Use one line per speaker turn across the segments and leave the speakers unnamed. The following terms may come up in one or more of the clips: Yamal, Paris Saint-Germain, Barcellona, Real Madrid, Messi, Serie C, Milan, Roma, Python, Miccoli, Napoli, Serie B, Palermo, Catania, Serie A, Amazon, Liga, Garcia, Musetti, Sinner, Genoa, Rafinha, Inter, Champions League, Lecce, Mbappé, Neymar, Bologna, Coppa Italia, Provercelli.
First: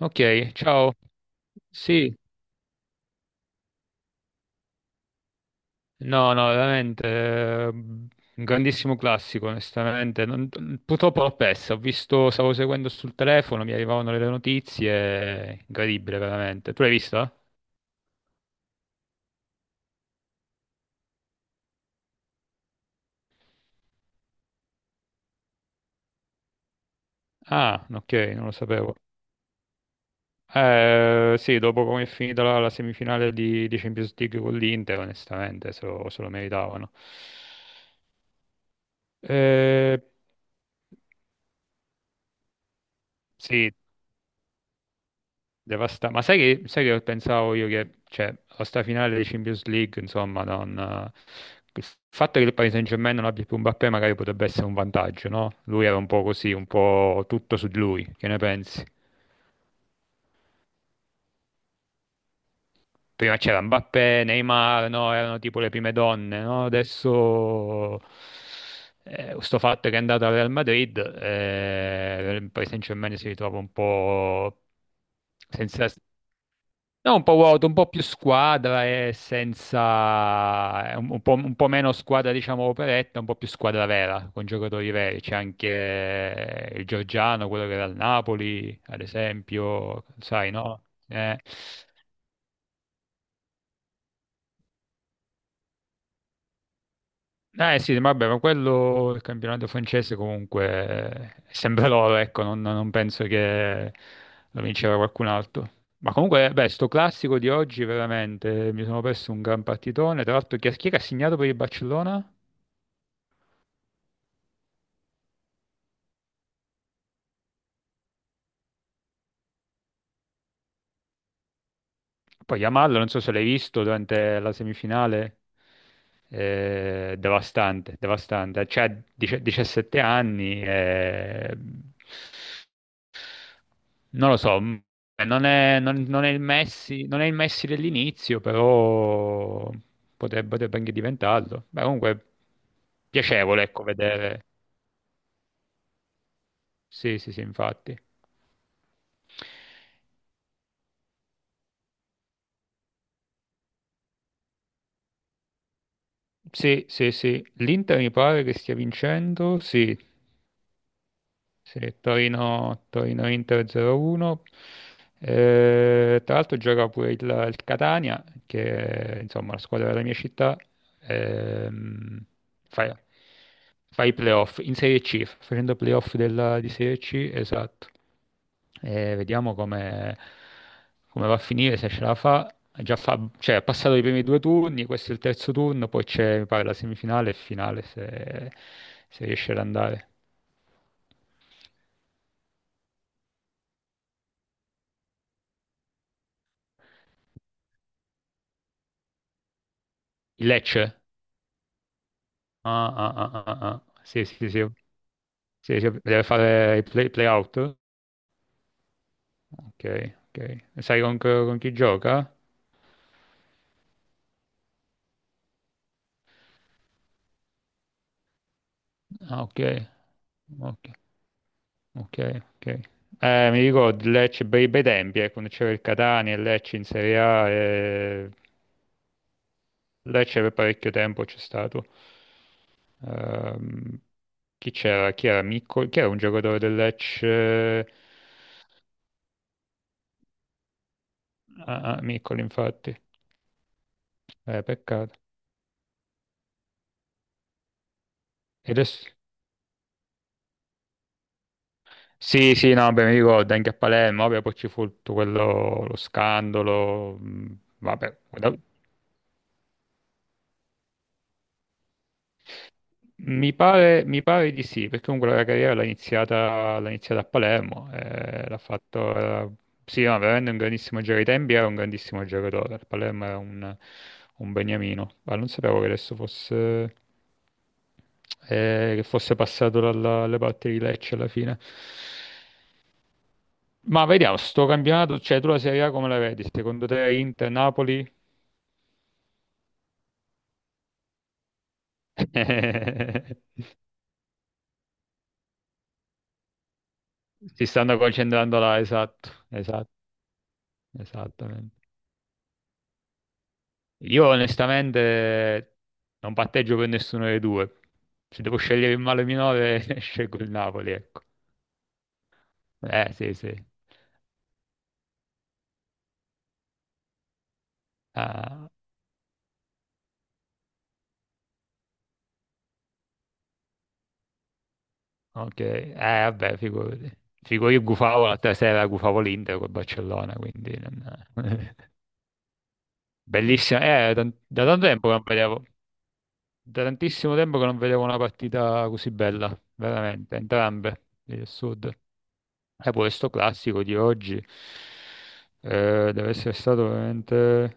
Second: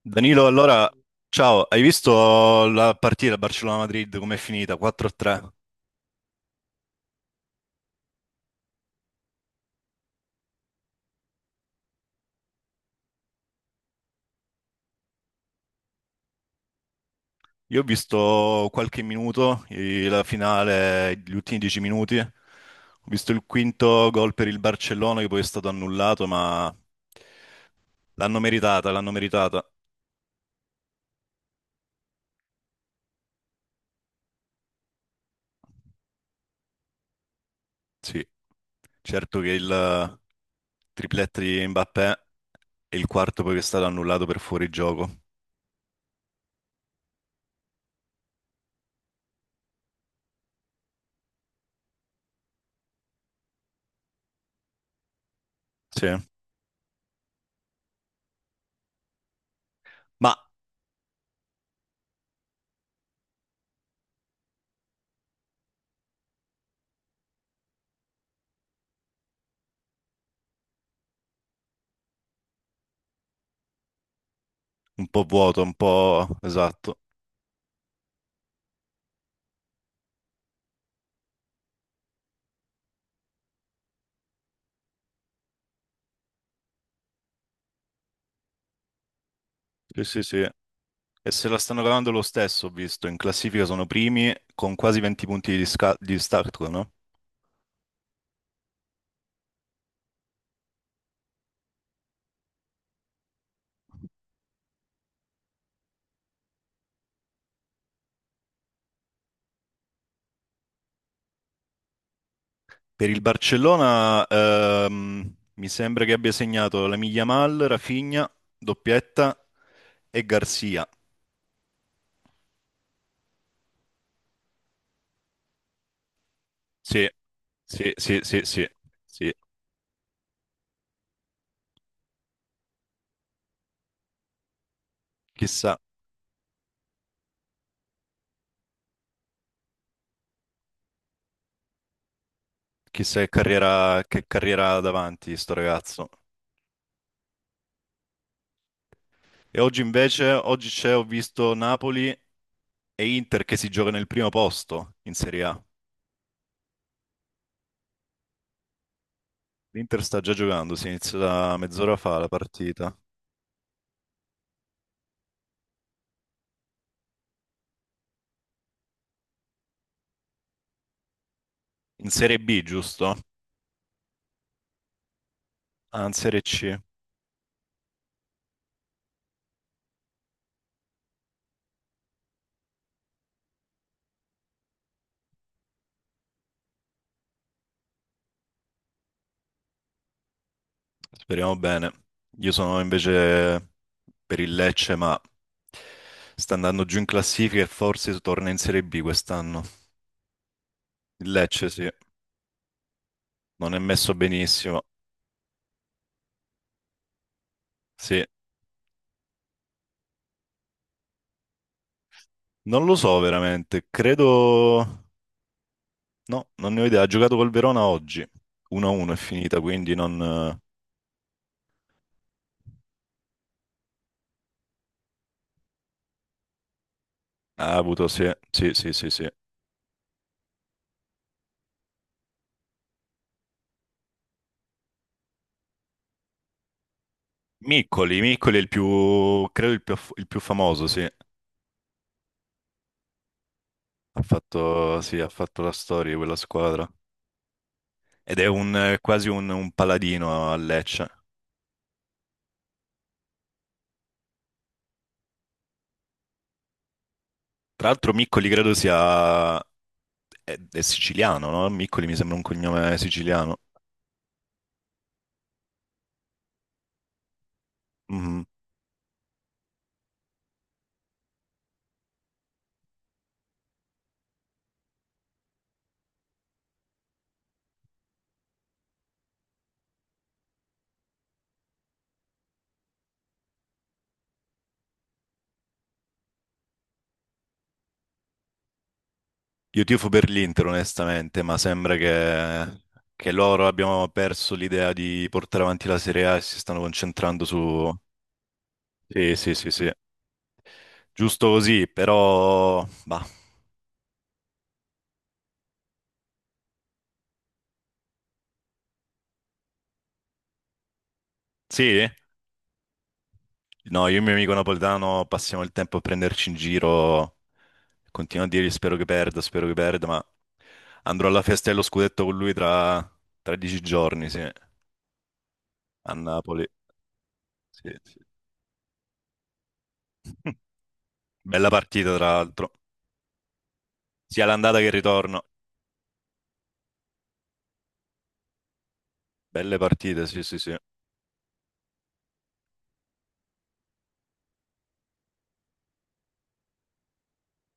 Ok,
Danilo, allora,
ciao.
ciao, hai
Sì,
visto la partita Barcellona-Madrid com'è finita? 4-3.
no, no, veramente, un grandissimo classico, onestamente. Purtroppo l'ho persa, ho visto, stavo seguendo sul telefono, mi arrivavano le notizie, incredibile, veramente. Tu l'hai vista?
Io ho visto qualche minuto, la finale, gli ultimi 10 minuti. Ho visto il quinto gol per il Barcellona che poi è stato annullato, ma
Ah, ok,
l'hanno
non lo
meritata,
sapevo.
l'hanno meritata.
Sì, dopo come è finita la semifinale di Champions League con l'Inter, onestamente, se lo meritavano.
Sì, certo che
Eh,
il tripletto di Mbappé e il quarto poi che è
sì.
stato annullato per fuorigioco.
Ma sai che pensavo io che, cioè, la sta finale di Champions League, insomma, non, il fatto che il Paris Saint-Germain non abbia più Mbappé magari potrebbe essere un vantaggio, no? Lui era
Sì,
un po' così, un po' tutto su di lui, che ne pensi?
ma
Prima c'era Mbappé, Neymar, no? Erano tipo le prime donne, no? Adesso sto fatto che è andato al Real Madrid, il Paris Saint-Germain si ritrova un po'
un po' vuoto, un
senza.
po' esatto.
No, un po' vuoto, un po' più squadra e senza. È un po' meno squadra, diciamo, operetta, un po' più squadra vera, con giocatori veri. C'è anche il Giorgiano, quello che era al Napoli, ad
Sì,
esempio,
sì, sì.
sai, no?
E se la stanno cavando lo stesso, ho visto, in classifica sono primi con quasi 20 punti di distacco, no?
Eh sì, vabbè, ma quello, il campionato francese comunque, sempre loro, ecco, non penso che lo vinceva qualcun altro. Ma comunque, beh, sto classico di oggi veramente, mi sono perso un gran partitone. Tra l'altro chi è che ha segnato per il Barcellona?
Per il Barcellona, mi sembra che abbia segnato la Yamal, Rafinha, doppietta e Garcia.
Poi Yamal, non so se l'hai visto durante la semifinale,
Sì, sì,
devastante,
sì, sì,
devastante,
sì,
cioè
sì.
17 anni, eh. Non lo so,
Chissà,
non è il Messi, non è il Messi dell'inizio, però potrebbe, potrebbe anche diventarlo. Beh, comunque
chissà
piacevole, ecco,
che
vedere.
carriera ha davanti sto ragazzo.
Sì, sì, sì, infatti.
E oggi invece, ho visto Napoli e Inter che si gioca nel primo posto in Serie A.
Sì, sì, sì. L'Inter mi pare che stia vincendo, sì.
L'Inter sta già giocando, si inizia da
Sì,
mezz'ora fa la partita.
Torino-Inter 0-1. Tra l'altro gioca pure il Catania, che è insomma la squadra della mia città.
In
ehm,
Serie B,
fa,
giusto?
fa i playoff in Serie C, sta facendo
Ah, in
playoff
Serie
della, di
C.
Serie C, esatto. E vediamo come va a finire, se ce la fa. Ha già cioè, ha passato i primi due turni, questo è il terzo turno, poi c'è, mi pare, la semifinale e finale, se riesce ad andare.
Speriamo bene. Io sono invece per il Lecce, ma sta andando giù in classifica e forse torna in Serie B quest'anno.
Il Lecce?
Il Lecce, sì,
Ah, ah, ah, ah,
non è
ah.
messo
Sì, sì, sì, sì,
benissimo.
sì, sì, deve fare i playout.
Sì,
Ok, ok. E sai con chi gioca?
non lo so veramente. No, non ne ho idea. Ha giocato col Verona oggi. 1-1 è
Ah,
finita,
ok,
quindi non...
ok, ok, ok. Mi ricordo il Lecce bei, bei tempi, quando c'era il Catania e il Lecce in Serie A.
Ha avuto, sì,
E...
sì, sì, sì, sì.
Lecce per parecchio tempo c'è stato. Ehm, chi c'era? Chi era? Miccoli? Chi era un giocatore del Lecce?
Miccoli, Miccoli è il più, credo il più famoso, sì.
Ah, ah, Miccoli, infatti.
Ha fatto, sì,
Peccato.
ha fatto la storia di quella squadra. Ed è
E adesso?
quasi un paladino a Lecce.
Sì, sì, no, beh, mi ricordo anche a Palermo, vabbè, poi ci fu tutto quello, lo scandalo,
Tra l'altro
vabbè,
Miccoli
guarda,
credo è siciliano, no? Miccoli mi sembra un cognome
mi
siciliano.
pare, mi pare di sì, perché comunque la carriera l'ha iniziata a Palermo,
Mhm.
l'ha fatto, sì, no, veramente un grandissimo giocatore, ai tempi era un grandissimo giocatore, il Palermo era un beniamino, ma non sapevo che adesso fosse, che fosse passato alle parti di Lecce alla fine. Ma vediamo, sto campionato, cioè tu la Serie A come la vedi? Secondo te Inter, Napoli?
Io tifo per l'Inter, onestamente, ma sembra che loro abbiano perso l'idea di portare avanti la Serie A e si stanno concentrando su...
Si stanno concentrando là, esatto,
Sì, sì, sì, sì.
esatto,
Giusto
esattamente.
così, però... Bah.
Io onestamente non patteggio per nessuno dei due. Se devo scegliere il male minore, scelgo il Napoli, ecco.
Sì?
Sì, sì.
No, io e il mio amico napoletano passiamo il tempo a prenderci in giro. Continuo a dirgli
Ah,
spero che perda, ma andrò alla festa dello scudetto con lui tra 13 giorni, sì, a
ok. Vabbè,
Napoli.
figurati. Figo, io
Sì, sì.
gufavo l'altra sera, gufavo l'Inter col Barcellona, quindi,
Bella partita, tra l'altro.
Bellissima, da,
Sia
da
l'andata che
tanto
il
tempo che non
ritorno.
vedevo. Da tantissimo tempo che non vedevo una partita così bella,
Belle partite,
veramente,
sì, sì, sì,
entrambe, il Sud. E poi sto classico di oggi deve essere stato veramente,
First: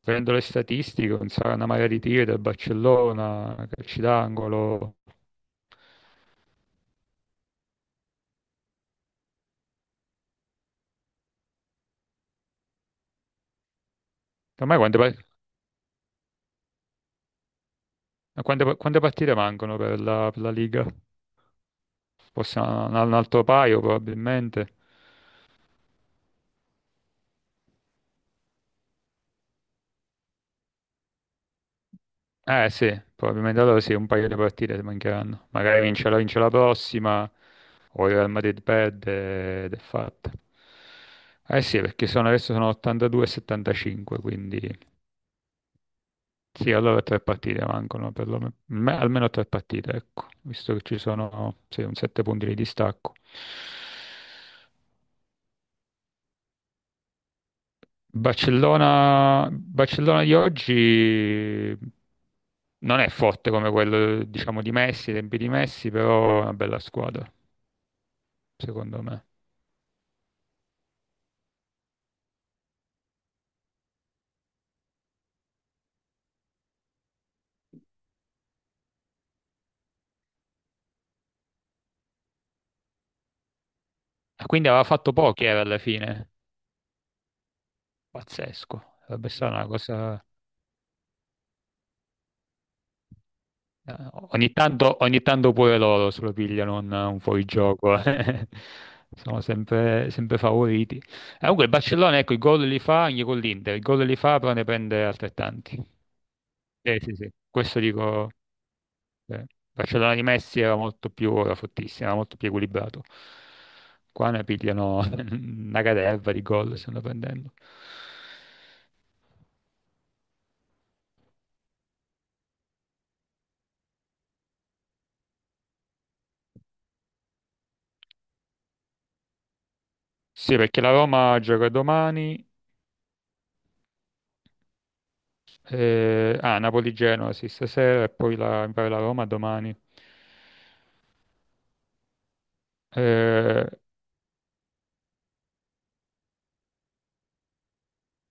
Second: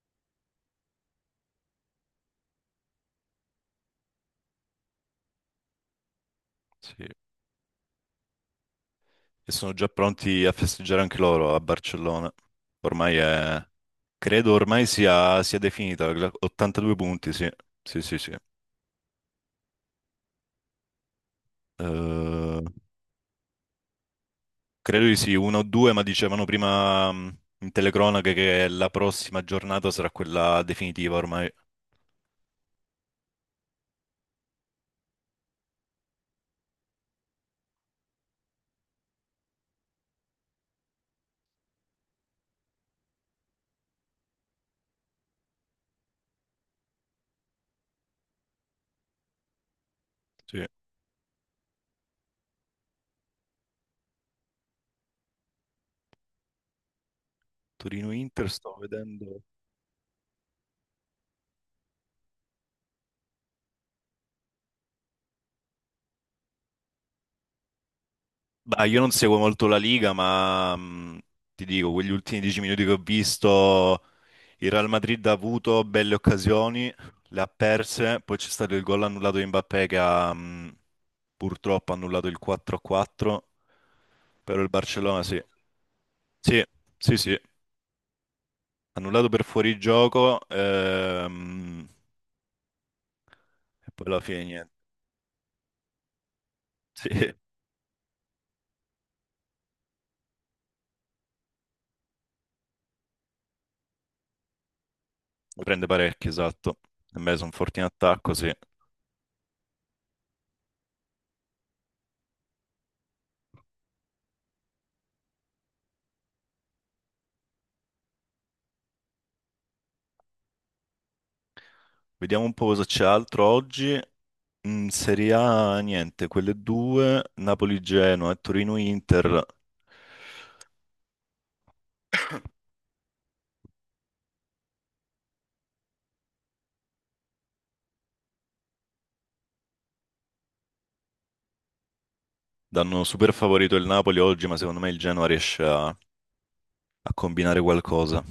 prendo le statistiche, una marea di tiri del Barcellona, calci d'angolo.
sì. E sono già pronti a festeggiare anche loro a Barcellona. Ormai è... Credo
Ormai
ormai
quante, par-
sia definita, 82 punti, sì, sì, sì, sì.
quante- quante partite mancano per la, Liga? Forse
Eh,
un altro paio probabilmente.
Credo di sì, uno o due, ma dicevano prima in telecronache che la prossima giornata sarà quella definitiva ormai.
Eh sì, probabilmente allora sì, un paio di partite mancheranno. Magari vince la prossima o il Real Madrid perde ed è fatta. Eh sì, perché sono, adesso sono 82 e 75, quindi sì, allora tre partite mancano, perlomeno, almeno tre partite, ecco,
Sì.
visto che ci sono sì, un 7 punti di distacco.
Torino-Inter sto vedendo.
Barcellona, Barcellona di oggi non è forte come quello, diciamo, di Messi, i tempi di Messi, però è una bella squadra,
Bah, io
secondo
non
me.
seguo molto la Liga, ma ti dico, quegli ultimi 10 minuti che ho visto, il Real Madrid ha avuto belle occasioni, le ha perse, poi c'è stato il gol annullato di Mbappé che ha purtroppo annullato il 4-4,
E
però
quindi
il
aveva fatto
Barcellona sì.
pochi, era alla fine.
Sì, sì, sì.
Pazzesco,
Annullato
sarebbe
per
stata una cosa.
fuorigioco, e
Eh,
poi alla fine
ogni
niente.
tanto, ogni tanto pure loro se lo pigliano
Sì,
un
ne
fuorigioco. Eh. Sono sempre, sempre favoriti. Comunque il Barcellona, ecco, i gol li fa anche con l'Inter, i gol li fa però ne prende altrettanti.
prende parecchio, esatto.
Sì,
E
sì,
me sono
questo
forti in
dico.
attacco, sì.
Il Barcellona di Messi era era fortissimo, era molto più equilibrato. Qua ne pigliano una caterva di gol, stanno prendendo.
Vediamo un po' cosa c'è altro oggi. In Serie A, niente, quelle due, Napoli-Genoa e Torino-Inter,
Sì, perché la Roma gioca domani. Ah, Napoli-Genoa sì, stasera e poi la, mi pare la Roma domani.
danno super
Eh,
favorito il Napoli oggi, ma secondo me il Genoa riesce a combinare qualcosa.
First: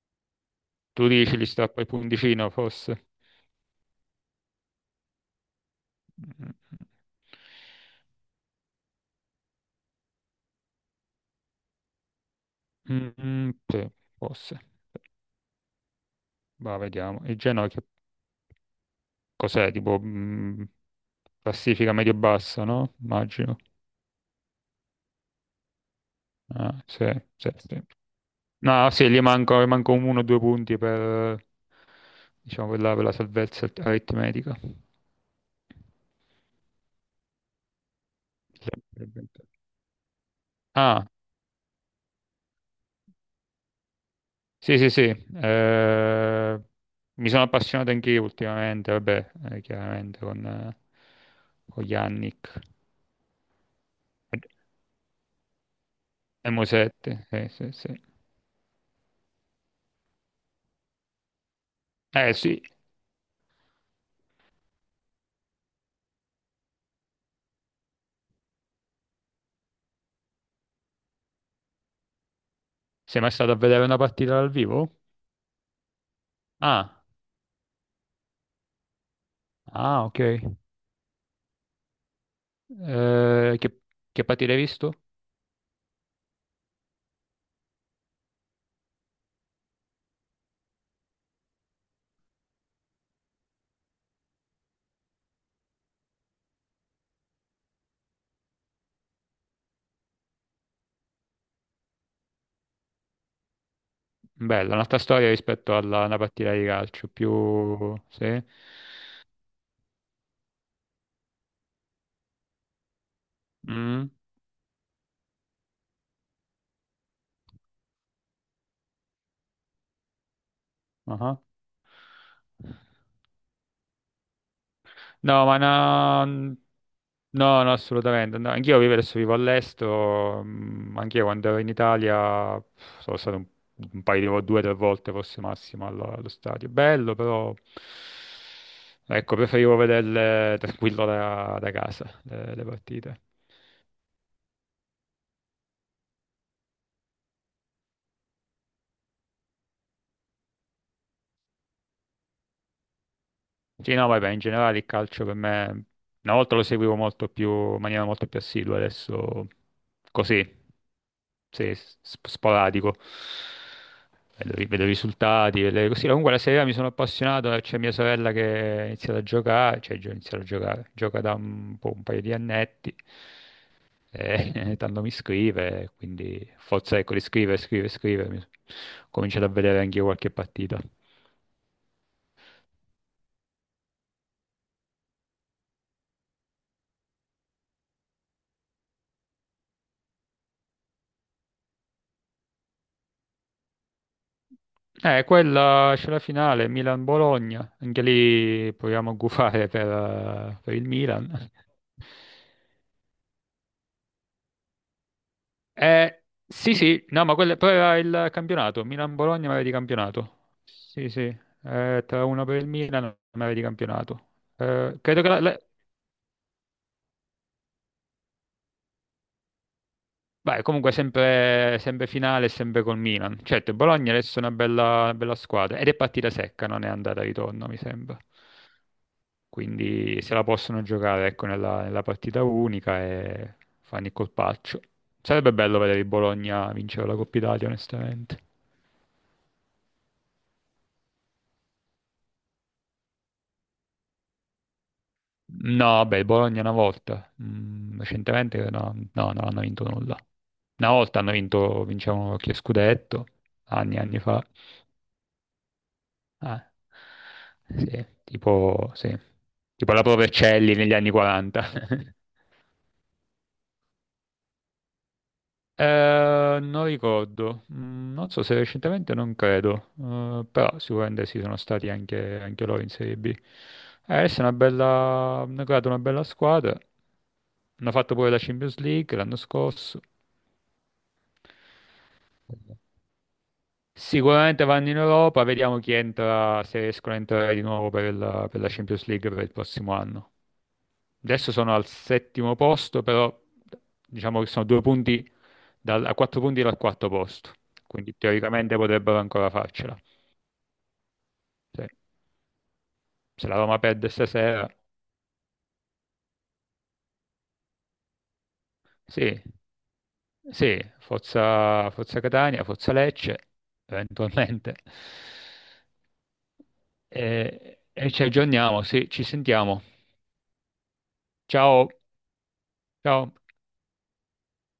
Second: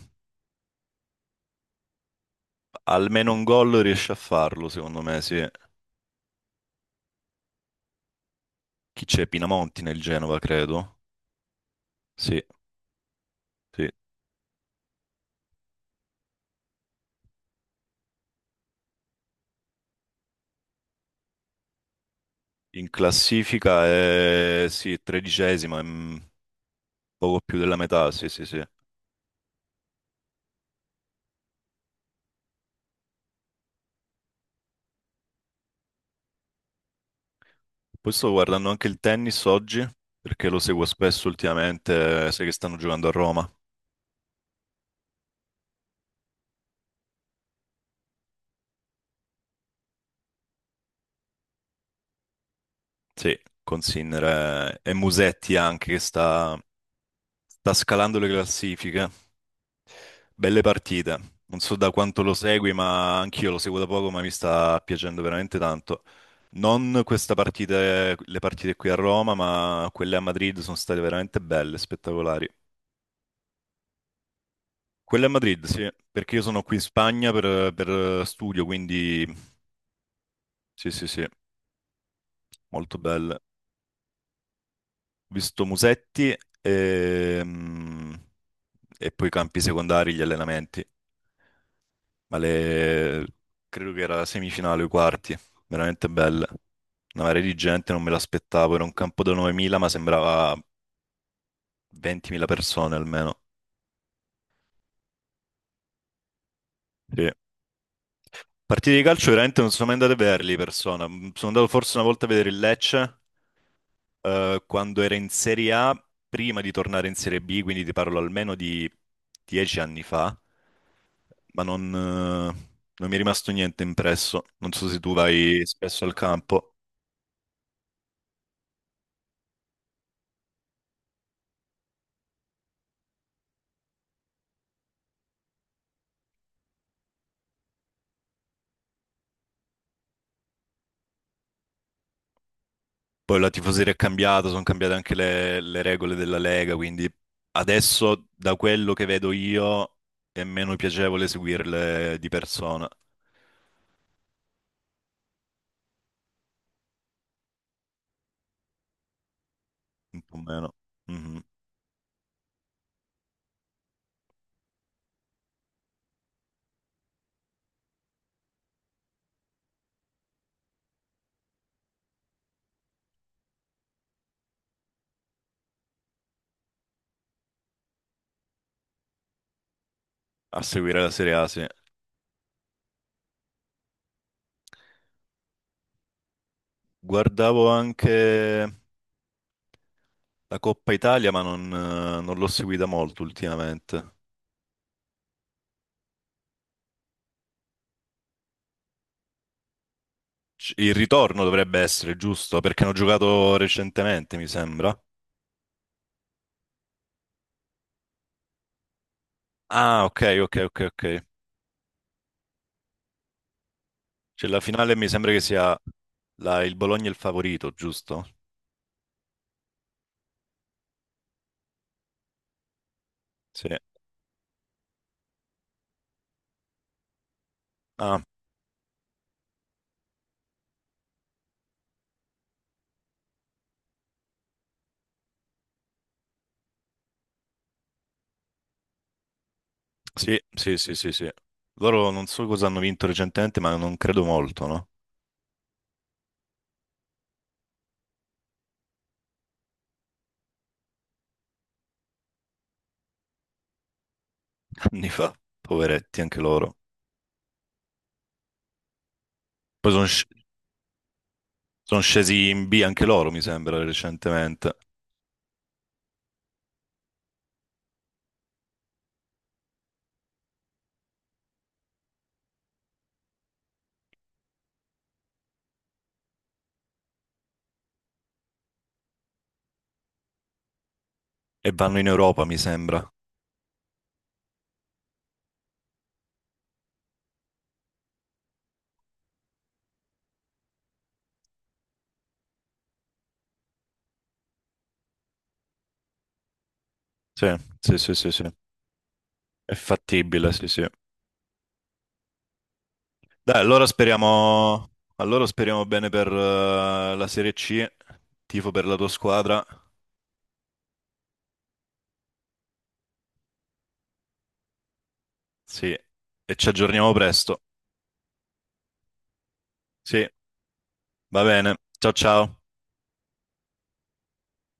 tu dici li strappa il punticino, forse?
Almeno un gol riesce a farlo, secondo me, sì.
Mm,
Chi c'è? Pinamonti nel Genova, credo. Sì,
mm, mm,
sì.
sì, forse. Va, vediamo. Il Genoa che cos'è? Tipo classifica medio-bassa,
In
no? Immagino.
classifica è sì, tredicesima,
Ah, sì,
poco
sì,
più della
sì.
metà, sì, sì, sì.
No, sì, gli manco 1 o 2 punti per, diciamo, per la salvezza aritmetica.
Poi sto guardando anche il
Sì.
tennis oggi, perché lo seguo
Ah,
spesso ultimamente, sai che stanno giocando a Roma.
sì, sì, sì, eh, mi sono appassionato anche io ultimamente, vabbè, chiaramente con Yannick
Sì, con Sinner e Musetti anche, che
e
sta,
Mosette, sì, sì,
sta
sì.
scalando le classifiche. Belle partite. Non so da quanto lo
Eh sì,
segui, ma anch'io lo seguo da poco, ma mi sta piacendo veramente tanto. Non questa partita, le partite qui a Roma, ma quelle a Madrid sono state veramente belle, spettacolari.
sei mai stato a vedere una partita dal vivo?
Quella è a Madrid, sì, perché io sono qui in
Ah,
Spagna per studio, quindi
ah, ok.
sì, sì, sì, molto bella. Ho
Eh, che, che partita hai visto?
visto Musetti e, mm, e poi i campi secondari, gli allenamenti, ma le, credo che era la semifinale o i quarti, veramente bella. Una marea di gente, non me l'aspettavo, era un campo da 9.000, ma sembrava 20.000 persone almeno.
Bella, un'altra storia rispetto alla una partita di calcio,
Sì.
più, sì?
Partite di calcio veramente non sono mai andato a vederli di persona, sono andato forse una volta a vedere il Lecce
Mm,
quando era in Serie A, prima di tornare in Serie B, quindi ti parlo almeno di 10 anni fa,
ah.
ma non mi è rimasto niente impresso. Non so se tu
No, ma
vai spesso al
no,
campo.
no, no, assolutamente. No. Anch'io vivo adesso vivo all'estero, anch'io quando ero in Italia pff, sono stato un paio di due o tre volte forse massimo allo stadio. Bello, però ecco, preferivo vederle tranquillo da casa, le partite.
Poi la tifoseria è cambiata, sono cambiate anche le regole della Lega, quindi adesso da quello che vedo io è meno piacevole seguirle di persona,
Sì, no, vabbè, in generale il calcio per me, una volta lo seguivo in maniera molto più assidua, adesso
un po'
così,
meno. Mhm.
sì, sporadico. Vedo i risultati, vedo così. Comunque la Serie A mi sono appassionato, c'è mia sorella che ha iniziato a giocare, gioca da un po', un paio di annetti, e tanto mi scrive, quindi forza ecco di scrivere, scrivere, scrivere, so, ho cominciato a vedere anche io qualche
A
partita.
seguire la Serie A, sì. Guardavo anche. La Coppa Italia, ma non l'ho seguita molto ultimamente.
Quella c'è la finale, Milan-Bologna, anche lì proviamo a gufare per il
Il ritorno
Milan.
dovrebbe essere, giusto? Perché hanno giocato recentemente, mi sembra.
Sì, sì, no, ma quella, però era il campionato, Milan-Bologna ma era di
Ah, ok,
campionato.
ok, ok, ok.
Sì, sì, tra uno per il Milan ma era di campionato.
C'è la finale, mi
Credo che
sembra che sia il Bologna il favorito, giusto?
beh, comunque sempre, sempre finale, sempre col Milan.
Sì.
Certo, il Bologna adesso è una bella squadra ed è partita secca, non è andata e ritorno, mi sembra.
Ah,
Quindi se la possono giocare, ecco, nella partita unica e fanno il colpaccio. Sarebbe bello vedere il Bologna vincere la Coppa Italia, onestamente.
sì, sì, sì, sì, sì. Loro non so cosa hanno vinto recentemente, ma non credo molto, no?
No, beh, il Bologna una volta, mm, recentemente no, no, non hanno vinto nulla. Una volta hanno vinto, vincevano che scudetto, anni e anni fa.
Anni fa, poveretti anche
Ah,
loro.
sì.
Poi
Tipo la
sono
Provercelli negli anni 40.
scesi in B anche loro, mi sembra, recentemente.
Non ricordo. Non so se recentemente non credo. Però sicuramente sì, sono stati anche loro in Serie B. Adesso è una bella, hanno creato una bella squadra, hanno fatto pure la Champions League l'anno scorso.
E vanno in Europa, mi sembra.
Sicuramente vanno in Europa, vediamo chi entra, se riescono a entrare di nuovo per la, Champions League per il prossimo anno. Adesso sono al settimo posto, però diciamo che sono 2 punti a 4 punti dal quarto
Sì,
posto,
sì, sì,
quindi
sì, sì.
teoricamente potrebbero ancora
È
farcela.
fattibile, sì, sì.
Se, se la
Dai,
Roma perde stasera,
allora speriamo bene per la Serie C, tifo per la tua
sì,
squadra,
sì, Forza, Forza Catania, Forza Lecce, eventualmente.
sì, e ci aggiorniamo presto.
E ci aggiorniamo, sì, ci sentiamo.
Sì, va bene.
Ciao,
Ciao ciao.
ciao.